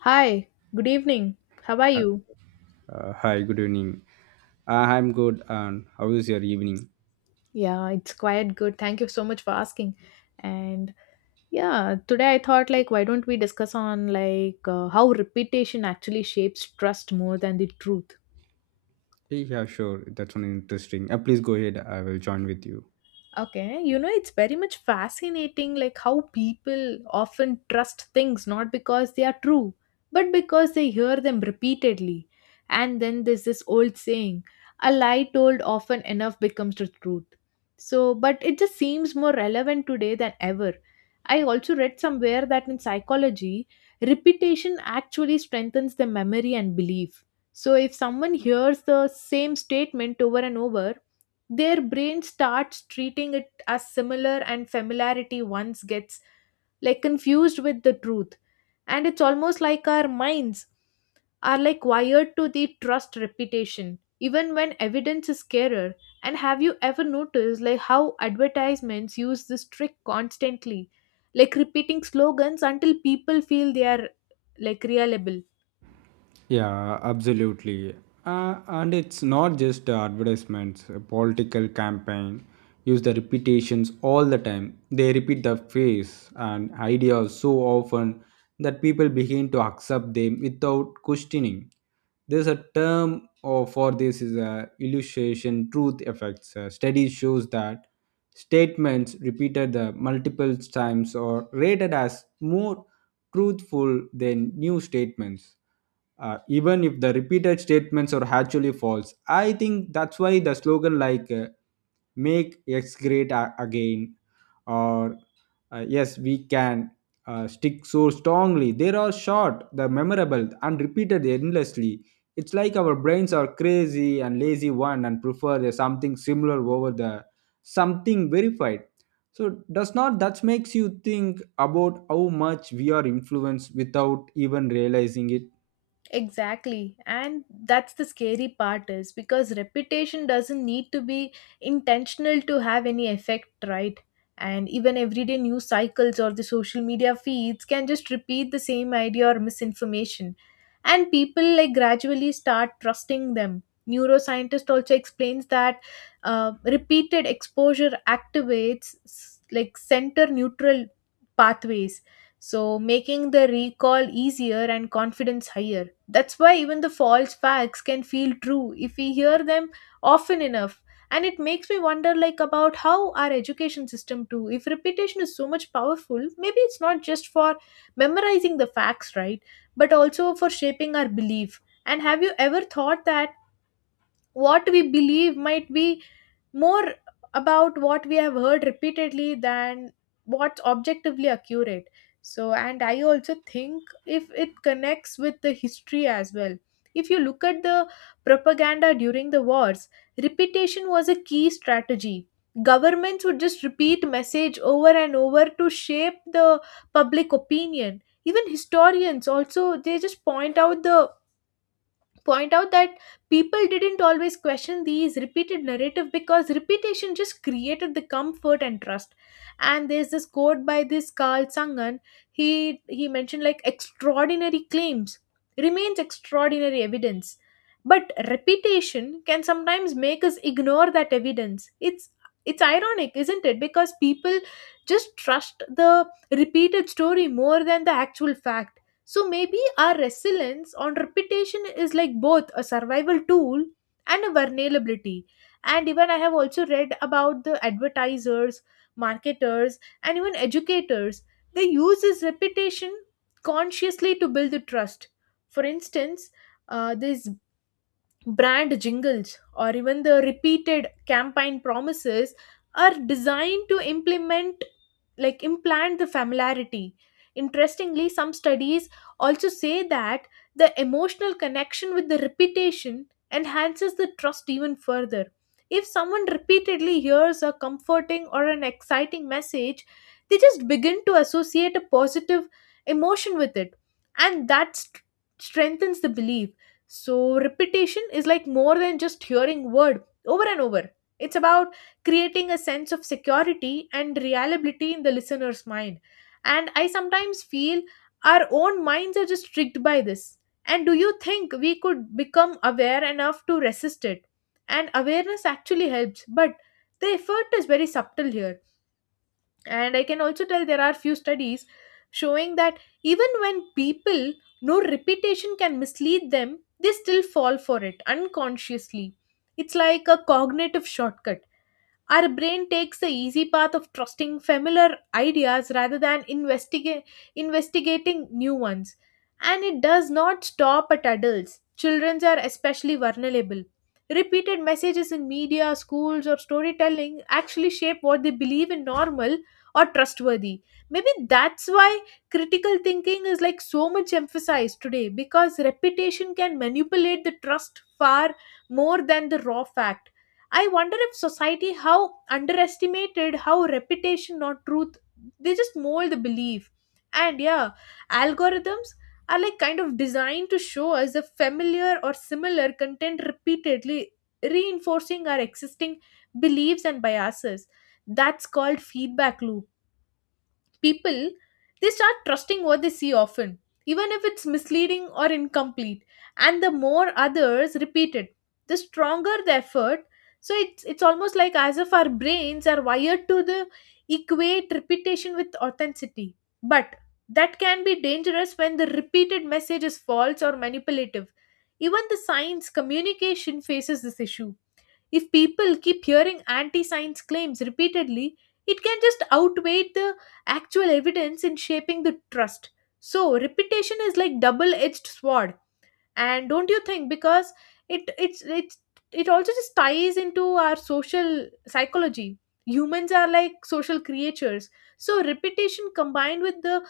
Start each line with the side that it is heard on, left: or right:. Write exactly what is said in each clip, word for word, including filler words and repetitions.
left: Hi, good evening. How are you?
right: Uh, hi, good evening. Uh, I'm good. And how is your evening?
left: Yeah, it's quite good. Thank you so much for asking. And yeah, today I thought like why don't we discuss on like uh, how repetition actually shapes trust more than the truth.
right: Eh, Yeah, sure. That's one interesting. Uh, please go ahead. I will join with you.
left: Okay, you know, it's very much fascinating like how people often trust things not because they are true, but because they hear them repeatedly. And then there's this old saying, a lie told often enough becomes the truth. So, but it just seems more relevant today than ever. I also read somewhere that in psychology, repetition actually strengthens the memory and belief. So, if someone hears the same statement over and over, their brain starts treating it as similar and familiarity once gets like confused with the truth. And it's almost like our minds are like wired to the trust reputation even when evidence is scarer. And have you ever noticed like how advertisements use this trick constantly, like repeating slogans until people feel they are like reliable?
right: Yeah, absolutely. Uh, and it's not just uh, advertisements, a political campaign use the repetitions all the time. They repeat the face and ideas so often that people begin to accept them without questioning. There's a term or for this is a illustration truth effects. A study shows that statements repeated the multiple times are rated as more truthful than new statements uh, even if the repeated statements are actually false. I think that's why the slogan like uh, "Make X Great a- Again" or uh, "Yes We Can" uh, stick so strongly. They are short, the memorable, and repeated endlessly. It's like our brains are crazy and lazy one and prefer the something similar over the something verified. So does not that makes you think about how much we are influenced without even realizing it?
left: Exactly. And that's the scary part is because reputation doesn't need to be intentional to have any effect, right? And even everyday news cycles or the social media feeds can just repeat the same idea or misinformation. And people like gradually start trusting them. Neuroscientist also explains that uh, repeated exposure activates s- like center neutral pathways, so making the recall easier and confidence higher. That's why even the false facts can feel true if we hear them often enough. And it makes me wonder like about how our education system too. If repetition is so much powerful, maybe it's not just for memorizing the facts, right? But also for shaping our belief. And have you ever thought that what we believe might be more about what we have heard repeatedly than what's objectively accurate? So and I also think if it connects with the history as well. If you look at the propaganda during the wars, repetition was a key strategy. Governments would just repeat message over and over to shape the public opinion. Even historians also they just point out the point out that people didn't always question these repeated narrative because repetition just created the comfort and trust. And there's this quote by this Carl Sagan. He he mentioned like extraordinary claims remains extraordinary evidence, but repetition can sometimes make us ignore that evidence. It's it's ironic, isn't it? Because people just trust the repeated story more than the actual fact. So maybe our resilience on repetition is like both a survival tool and a vulnerability. And even I have also read about the advertisers, marketers, and even educators. They use this repetition consciously to build the trust. For instance, uh, this brand jingles or even the repeated campaign promises are designed to implement like implant the familiarity. Interestingly, some studies also say that the emotional connection with the repetition enhances the trust even further. If someone repeatedly hears a comforting or an exciting message, they just begin to associate a positive emotion with it, and that st- strengthens the belief. So repetition is like more than just hearing word over and over. It's about creating a sense of security and reliability in the listener's mind. And I sometimes feel our own minds are just tricked by this. And do you think we could become aware enough to resist it? And awareness actually helps, but the effort is very subtle here. And I can also tell there are few studies showing that even when people know repetition can mislead them, they still fall for it unconsciously. It's like a cognitive shortcut. Our brain takes the easy path of trusting familiar ideas rather than investiga- investigating new ones. And it does not stop at adults. Children are especially vulnerable. Repeated messages in media, schools, or storytelling actually shape what they believe in normal or trustworthy. Maybe that's why critical thinking is like so much emphasized today, because repetition can manipulate the trust far more than the raw fact. I wonder if society how underestimated how reputation, not truth, they just mold the belief. And yeah, algorithms are like kind of designed to show us a familiar or similar content repeatedly, reinforcing our existing beliefs and biases. That's called feedback loop. People they start trusting what they see often, even if it's misleading or incomplete. And the more others repeat it, the stronger the effort. So it's it's almost like as if our brains are wired to the equate repetition with authenticity, but that can be dangerous when the repeated message is false or manipulative. Even the science communication faces this issue. If people keep hearing anti science claims repeatedly, it can just outweigh the actual evidence in shaping the trust. So, reputation is like double edged sword. And don't you think? Because it it's it's it also just ties into our social psychology. Humans are like social creatures. So, repetition combined with the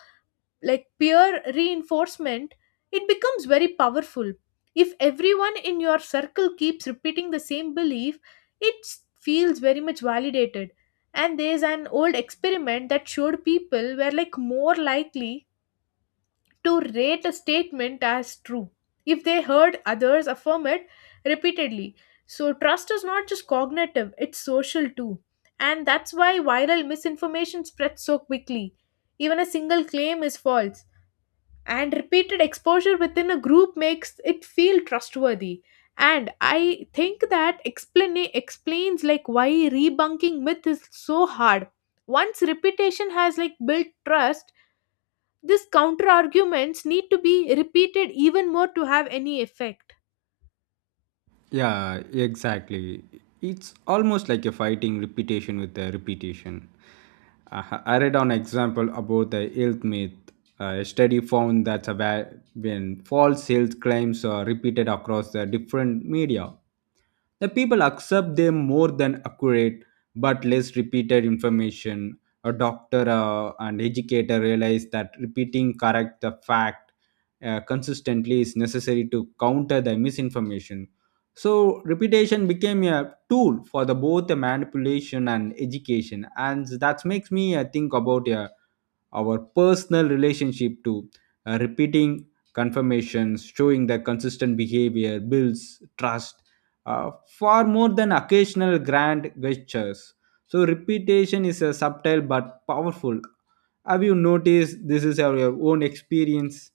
left: like peer reinforcement, it becomes very powerful. If everyone in your circle keeps repeating the same belief, it s- feels very much validated. And there's an old experiment that showed people were like more likely to rate a statement as true if they heard others affirm it repeatedly. So trust is not just cognitive, it's social too. And that's why viral misinformation spreads so quickly. Even a single claim is false, and repeated exposure within a group makes it feel trustworthy. And I think that explain explains like why debunking myth is so hard. Once reputation has like built trust, these counter arguments need to be repeated even more to have any effect.
right: Yeah, exactly. It's almost like a fighting repetition with a repetition. Uh, I read an example about the health myth. Uh, a study found that a va- when false health claims are repeated across the different media, the people accept them more than accurate but less repeated information. A doctor uh, and educator realize that repeating correct the fact uh, consistently is necessary to counter the misinformation. So reputation became a tool for the both the manipulation and education, and that makes me uh, think about uh, our personal relationship to uh, repeating confirmations, showing the consistent behavior builds trust uh, far more than occasional grand gestures. So repetition is a subtle but powerful. Have you noticed this is our your own experience?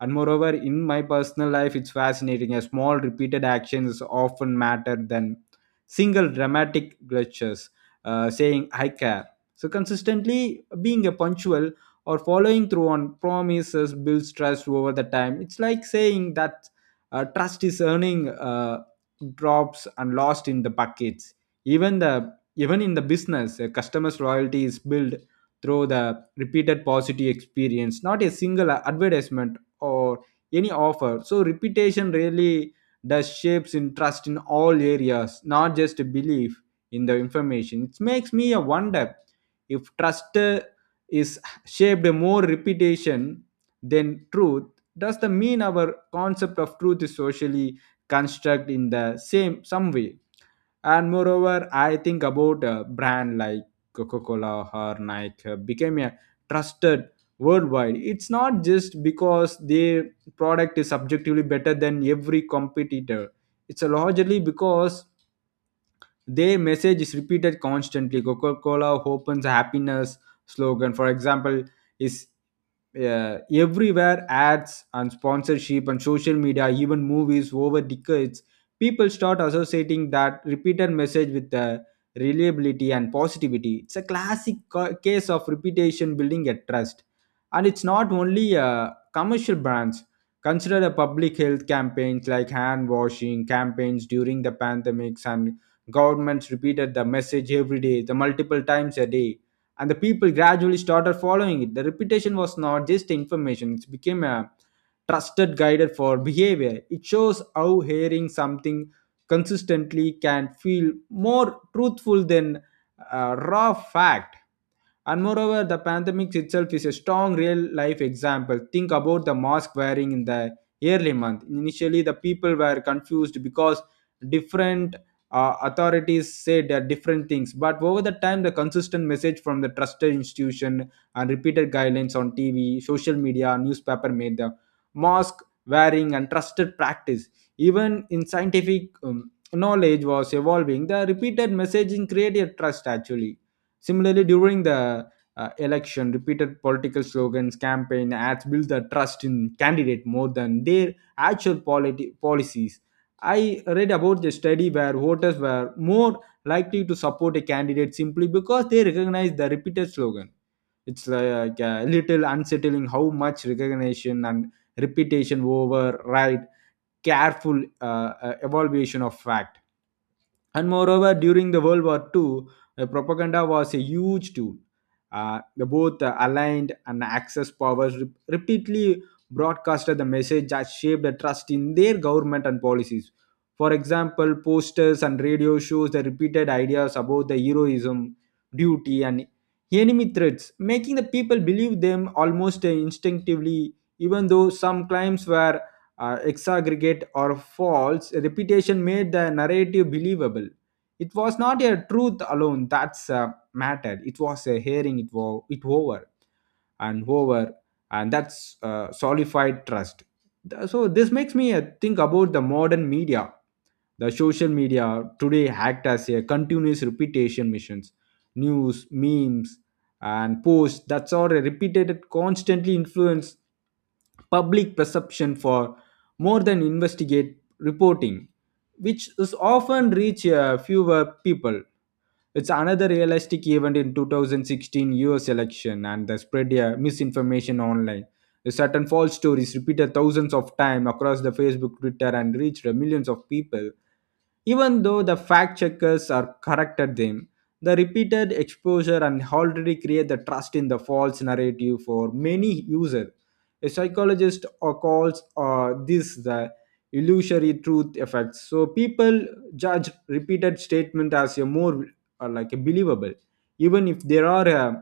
right: And moreover, in my personal life, it's fascinating. A small repeated actions often matter than single dramatic gestures, uh, saying "I care." So consistently being a punctual or following through on promises builds trust over the time. It's like saying that uh, trust is earning uh, drops and lost in the buckets. Even the even in the business, a customer's loyalty is built through the repeated positive experience, not a single advertisement or any offer. So reputation really does shapes in trust in all areas, not just belief in the information. It makes me a wonder if trust uh, is shaped more reputation than truth. Does the mean our concept of truth is socially construct in the same some way? And moreover, I think about a brand like Coca-Cola or Nike uh, became a trusted worldwide. It's not just because their product is subjectively better than every competitor. It's largely because their message is repeated constantly. Coca-Cola opens a happiness slogan, for example, is uh, everywhere ads and sponsorship and social media, even movies over decades. People start associating that repeated message with uh, reliability and positivity. It's a classic ca- case of reputation building a trust. And it's not only uh, commercial brands. Consider the public health campaigns like hand washing campaigns during the pandemics, and governments repeated the message every day, the multiple times a day, and the people gradually started following it. The repetition was not just information, it became a trusted guide for behavior. It shows how hearing something consistently can feel more truthful than a raw fact. And moreover, the pandemic itself is a strong real life example. Think about the mask wearing in the early month. Initially, the people were confused because different uh, authorities said uh, different things, but over the time the consistent message from the trusted institution and repeated guidelines on TV, social media, newspaper made the mask wearing and trusted practice. Even in scientific um, knowledge was evolving, the repeated messaging created trust actually. Similarly, during the uh, election, repeated political slogans campaign ads build the trust in candidate more than their actual politi- policies. I read about the study where voters were more likely to support a candidate simply because they recognized the repeated slogan. It's like a little unsettling how much recognition and repetition over right careful uh, uh, evaluation of fact. And moreover, during the World War Two, uh, propaganda was a huge tool. Uh, the both uh, aligned and Axis powers rep- repeatedly broadcasted the message that shaped the trust in their government and policies. For example, posters and radio shows the repeated ideas about the heroism, duty, and enemy threats, making the people believe them almost uh, instinctively, even though some claims were uh, exaggerate or false. Reputation made the narrative believable. It was not a truth alone that's uh, mattered. It was a hearing it, was it over and over, and that's uh, solidified trust. Th- so this makes me uh, think about the modern media. The social media today act as a continuous repetition missions. News, memes, and posts that's all repeated constantly influence public perception for more than investigate reporting, which is often reach uh, fewer people. It's another realistic event in twenty sixteen U S election and the spread uh, misinformation online. The certain false stories repeated thousands of times across the Facebook, Twitter, and reached millions of people. Even though the fact checkers are corrected them, the repeated exposure and already create the trust in the false narrative for many users. A psychologist uh, calls uh, this the illusory truth effect. So people judge repeated statement as a more uh, like a believable, even if there are uh,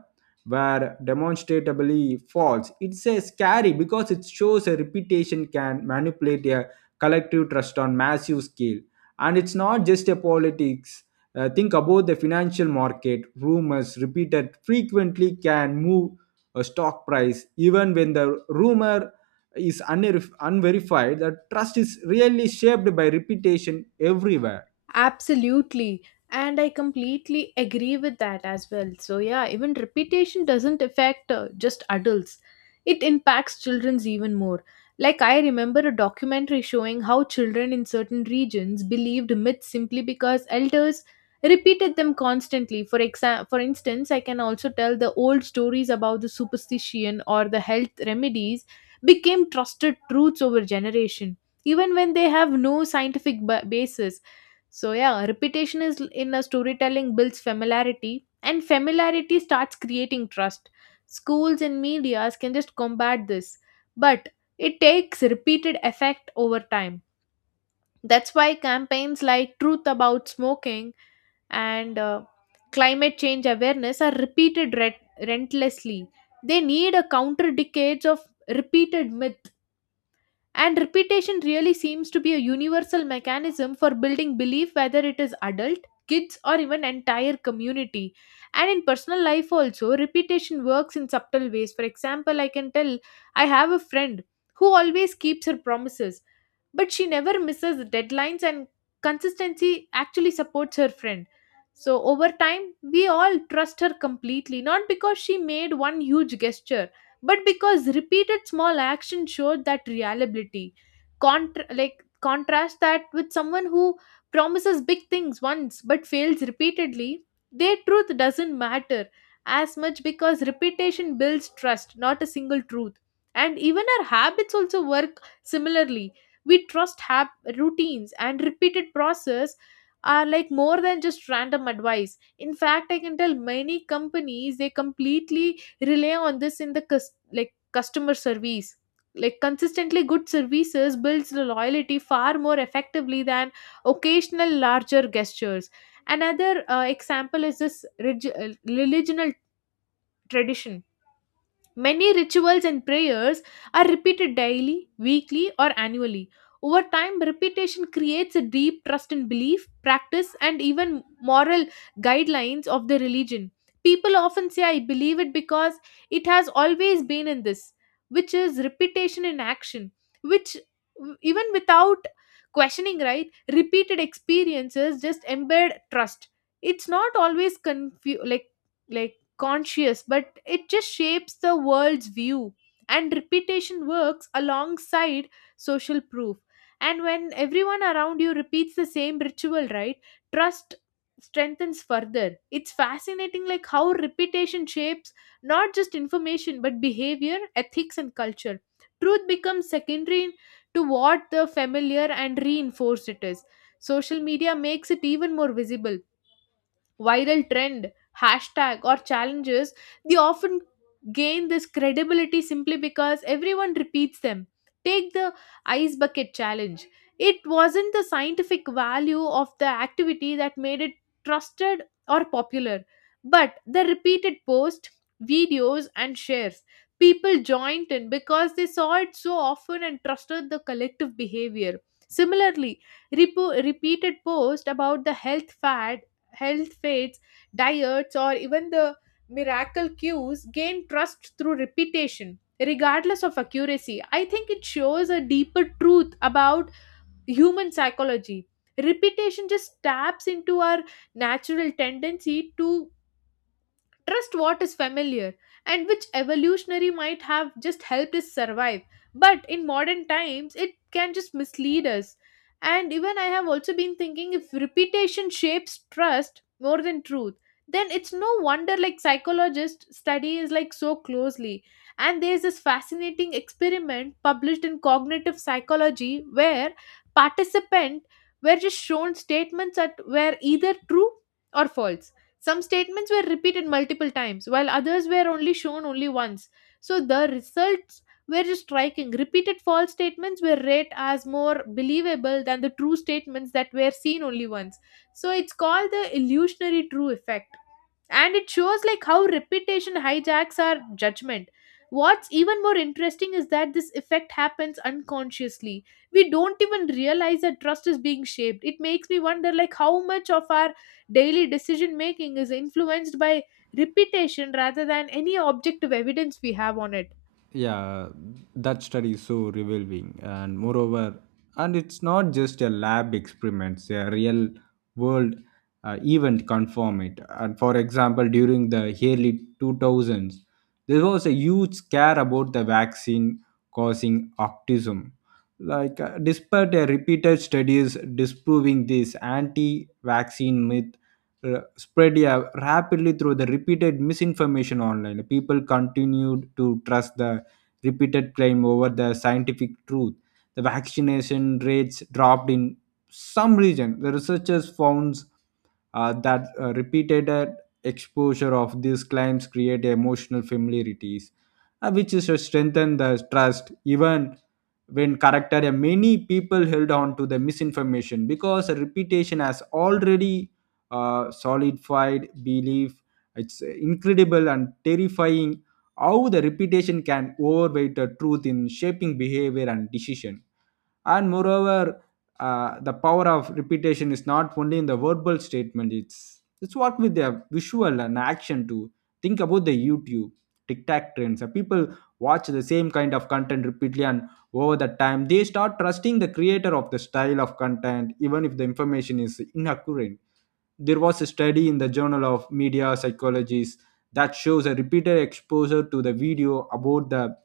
right: were demonstrably false. It's a scary because it shows a reputation can manipulate a collective trust on massive scale. And it's not just a politics. Uh, think about the financial market rumors repeated frequently can move a stock price even when the rumor is unverif- unverified. The trust is really shaped by reputation everywhere.
left: Absolutely. And I completely agree with that as well. So, yeah, even reputation doesn't affect uh, just adults, it impacts children's even more. Like, I remember a documentary showing how children in certain regions believed myths simply because elders repeated them constantly. For, exa- for instance, I can also tell the old stories about the superstition or the health remedies became trusted truths over generation, even when they have no scientific ba- basis. So yeah, repetition is in a storytelling builds familiarity, and familiarity starts creating trust. Schools and medias can just combat this, but it takes repeated effect over time. That's why campaigns like Truth About Smoking and uh, climate change awareness are repeated re- relentlessly. They need a counter decades of repeated myths. And repetition really seems to be a universal mechanism for building belief, whether it is adult, kids, or even entire community. And in personal life, also, repetition works in subtle ways. For example, I can tell I have a friend who always keeps her promises, but she never misses deadlines, and consistency actually supports her friend. So over time, we all trust her completely, not because she made one huge gesture, but because repeated small actions showed that reliability. Contra- like contrast that with someone who promises big things once but fails repeatedly. Their truth doesn't matter as much, because repetition builds trust, not a single truth. And even our habits also work similarly. We trust hab- routines, and repeated process are like more than just random advice. In fact, I can tell many companies they completely rely on this in the cus- like customer service. Like consistently good services builds the loyalty far more effectively than occasional larger gestures. Another uh, example is this relig- uh, religional tradition. Many rituals and prayers are repeated daily, weekly, or annually. Over time, repetition creates a deep trust in belief, practice, and even moral guidelines of the religion. People often say, I believe it because it has always been in this, which is repetition in action, which even without questioning, right, repeated experiences just embed trust. It's not always confu- like like conscious, but it just shapes the world's view. And repetition works alongside social proof. And when everyone around you repeats the same ritual, right, trust strengthens further. It's fascinating, like how repetition shapes not just information but behavior, ethics, and culture. Truth becomes secondary to what the familiar and reinforced it is. Social media makes it even more visible. Viral trend, hashtag, or challenges, they often gain this credibility simply because everyone repeats them. Take the ice bucket challenge. It wasn't the scientific value of the activity that made it trusted or popular, but the repeated posts, videos, and shares. People joined in because they saw it so often and trusted the collective behavior. Similarly, repo- repeated posts about the health fads health fads, diets, or even the miracle cues gain trust through repetition, regardless of accuracy. I think it shows a deeper truth about human psychology. Repetition just taps into our natural tendency to trust what is familiar, and which evolutionary might have just helped us survive. But in modern times, it can just mislead us. And even I have also been thinking, if reputation shapes trust more than truth, then it's no wonder like psychologists study is like so closely. And there's this fascinating experiment published in cognitive psychology where participant were just shown statements that were either true or false. Some statements were repeated multiple times, while others were only shown only once. So the results were just striking. Repeated false statements were read as more believable than the true statements that were seen only once. So it's called the illusionary true effect, and it shows like how reputation hijacks our judgment. What's even more interesting is that this effect happens unconsciously. We don't even realize that trust is being shaped. It makes me wonder like how much of our daily decision making is influenced by reputation rather than any objective evidence we have on it.
right: Yeah, that study is so revealing. And moreover, and it's not just a lab experiments, a real world uh, event confirm it. And for example, during the early two thousands there was a huge scare about the vaccine causing autism, like uh, despite a repeated studies disproving this. Anti-vaccine myth uh, spread, yeah, rapidly through the repeated misinformation online. People continued to trust the repeated claim over the scientific truth. The vaccination rates dropped in some region. The researchers found uh, that uh, repeated uh, exposure of these claims create emotional familiarities, uh, which is to strengthen the trust even when corrected. And many people held on to the misinformation because the reputation has already uh, solidified belief. It's incredible and terrifying how the repetition can overweight the truth in shaping behavior and decision. And moreover, uh, the power of repetition is not only in the verbal statement. It's it's what with the visual and action too. Think about the YouTube, TikTok trends. Uh, people watch the same kind of content repeatedly, and over the time they start trusting the creator of the style of content even if the information is inaccurate. There was a study in the Journal of Media Psychology that shows a repeated exposure to the video about the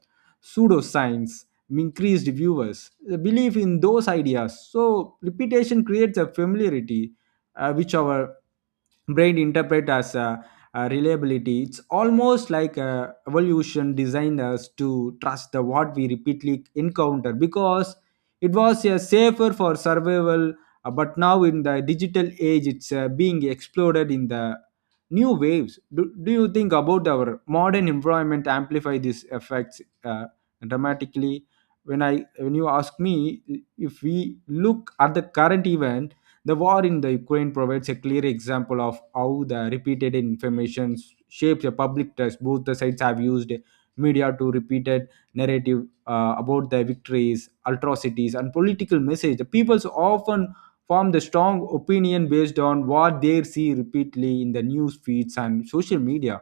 right: pseudoscience increased viewers belief in those ideas. So repetition creates a familiarity, uh, which our brain interpret as a, a reliability. It's almost like a evolution designed us to trust the what we repeatedly encounter because it was a safer for survival. Uh, but now in the digital age it's uh, being exploded in the new waves. Do, do you think about our modern environment amplify these effects uh, dramatically? When i when you ask me, if we look at the current event, the war in the Ukraine provides a clear example of how the repeated information shapes the public trust. Both the sides have used media to repeated narrative uh, about their victories, atrocities, and political message. The people's often formed a strong opinion based on what they see repeatedly in the news feeds and social media,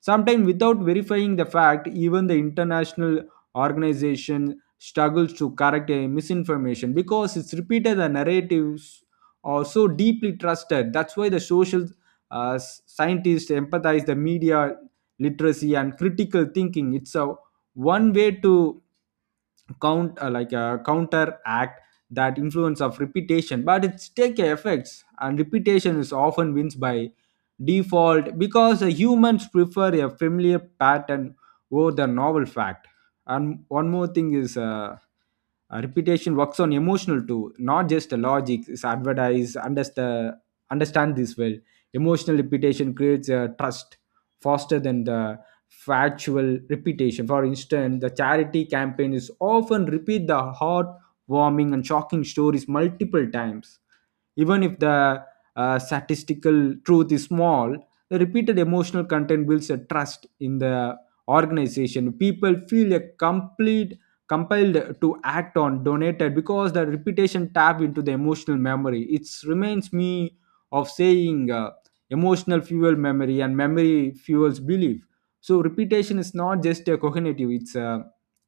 right: sometimes without verifying the fact. Even the international organization struggles to correct a misinformation because it's repeated the narratives are so deeply trusted. That's why the social uh, s- scientists empathize the media literacy and critical thinking. It's a one way to count uh, like a counteract that influence of repetition, but it's take effects and repetition is often wins by default because the humans prefer a familiar pattern over the novel fact. And one more thing is uh, uh, repetition works on emotional too, not just the logic is advertise understand understand this well. Emotional repetition creates a trust faster than the factual repetition. For instance, the charity campaign is often repeat the heartwarming and shocking stories multiple times. Even if the uh, statistical truth is small, the repeated emotional content builds a trust in the organization. People feel a complete compelled to act on donated because the repetition tap into the emotional memory. It reminds me of saying uh, emotional fuel memory and memory fuels belief. So repetition is not just a cognitive; it's a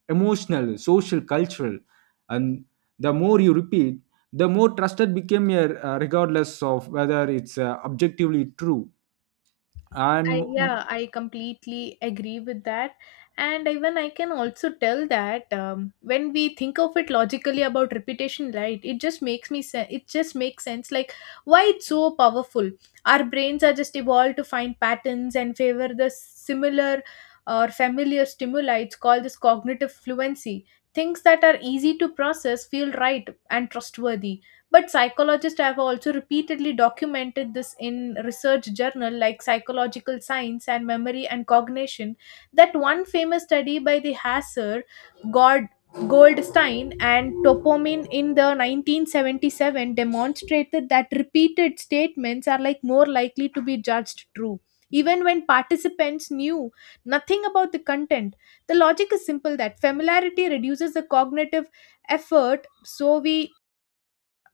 right: emotional, social, cultural, and the more you repeat, the more trusted became a uh, regardless of whether it's uh, objectively true. And
left: I
right: mm,
left: Yeah, I completely agree with that. And even I can also tell that um, when we think of it logically about repetition, right? It just makes me sense. It just makes sense. Like why it's so powerful. Our brains are just evolved to find patterns and favor the similar or familiar stimuli. It's called this cognitive fluency. Things that are easy to process feel right and trustworthy, but psychologists have also repeatedly documented this in research journal like Psychological Science and Memory and Cognition. That one famous study by the Hasser, God, Goldstein and Topomin in the nineteen seventy-seven demonstrated that repeated statements are like more likely to be judged true even when participants knew nothing about the content. The logic is simple, that familiarity reduces the cognitive effort, so we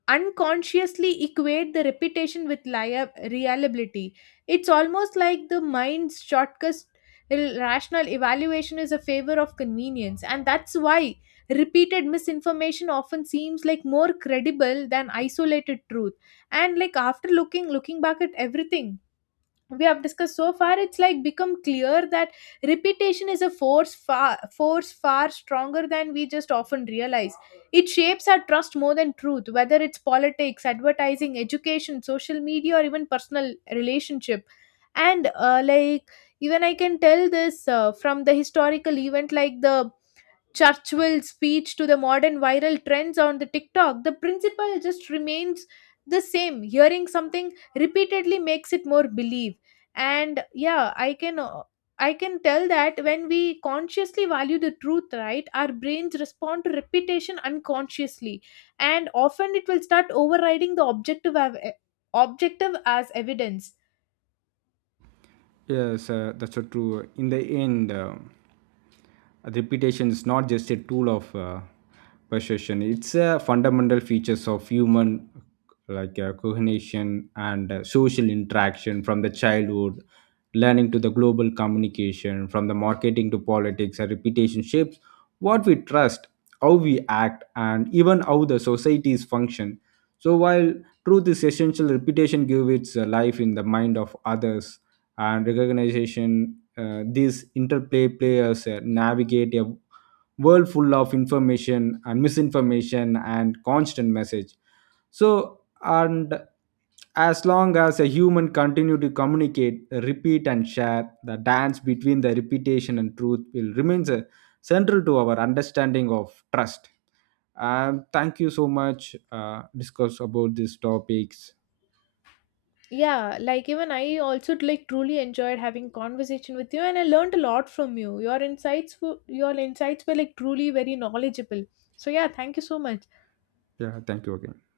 left: unconsciously equate the reputation with lia- reliability. It's almost like the mind's shortcut, rational evaluation is a favor of convenience, and that's why repeated misinformation often seems like more credible than isolated truth. And like after looking looking back at everything we have discussed so far, it's like become clear that repetition is a force far force far stronger than we just often realize. It shapes our trust more than truth, whether it's politics, advertising, education, social media, or even personal relationship. And uh, like, even I can tell this uh, from the historical event like the Churchill's speech to the modern viral trends on the TikTok, the principle just remains the same. Hearing something repeatedly makes it more believe. And yeah, I can uh, I can tell that when we consciously value the truth, right, our brains respond to repetition unconsciously, and often it will start overriding the objective av- objective as evidence.
right: yes uh, That's so true. In the end, uh, reputation is not just a tool of uh, persuasion. It's a fundamental features of human like uh, coordination and uh, social interaction, from the childhood learning to the global communication, from the marketing to politics. And reputation shapes what we trust, how we act, and even how the societies function. So while truth is essential, repetition gives its uh, life in the mind of others, and recognition. Uh, these interplay players uh, navigate a world full of information and misinformation and constant message. So and as long as a human continue to communicate, repeat and share, the dance between the repetition and truth will remains uh, central to our understanding of trust. And thank you so much uh, discuss about these topics.
left: Yeah, like even I also like truly enjoyed having conversation with you, and I learned a lot from you. Your insights were your insights were like truly very knowledgeable. So yeah, thank you so much.
right: Yeah, thank you again.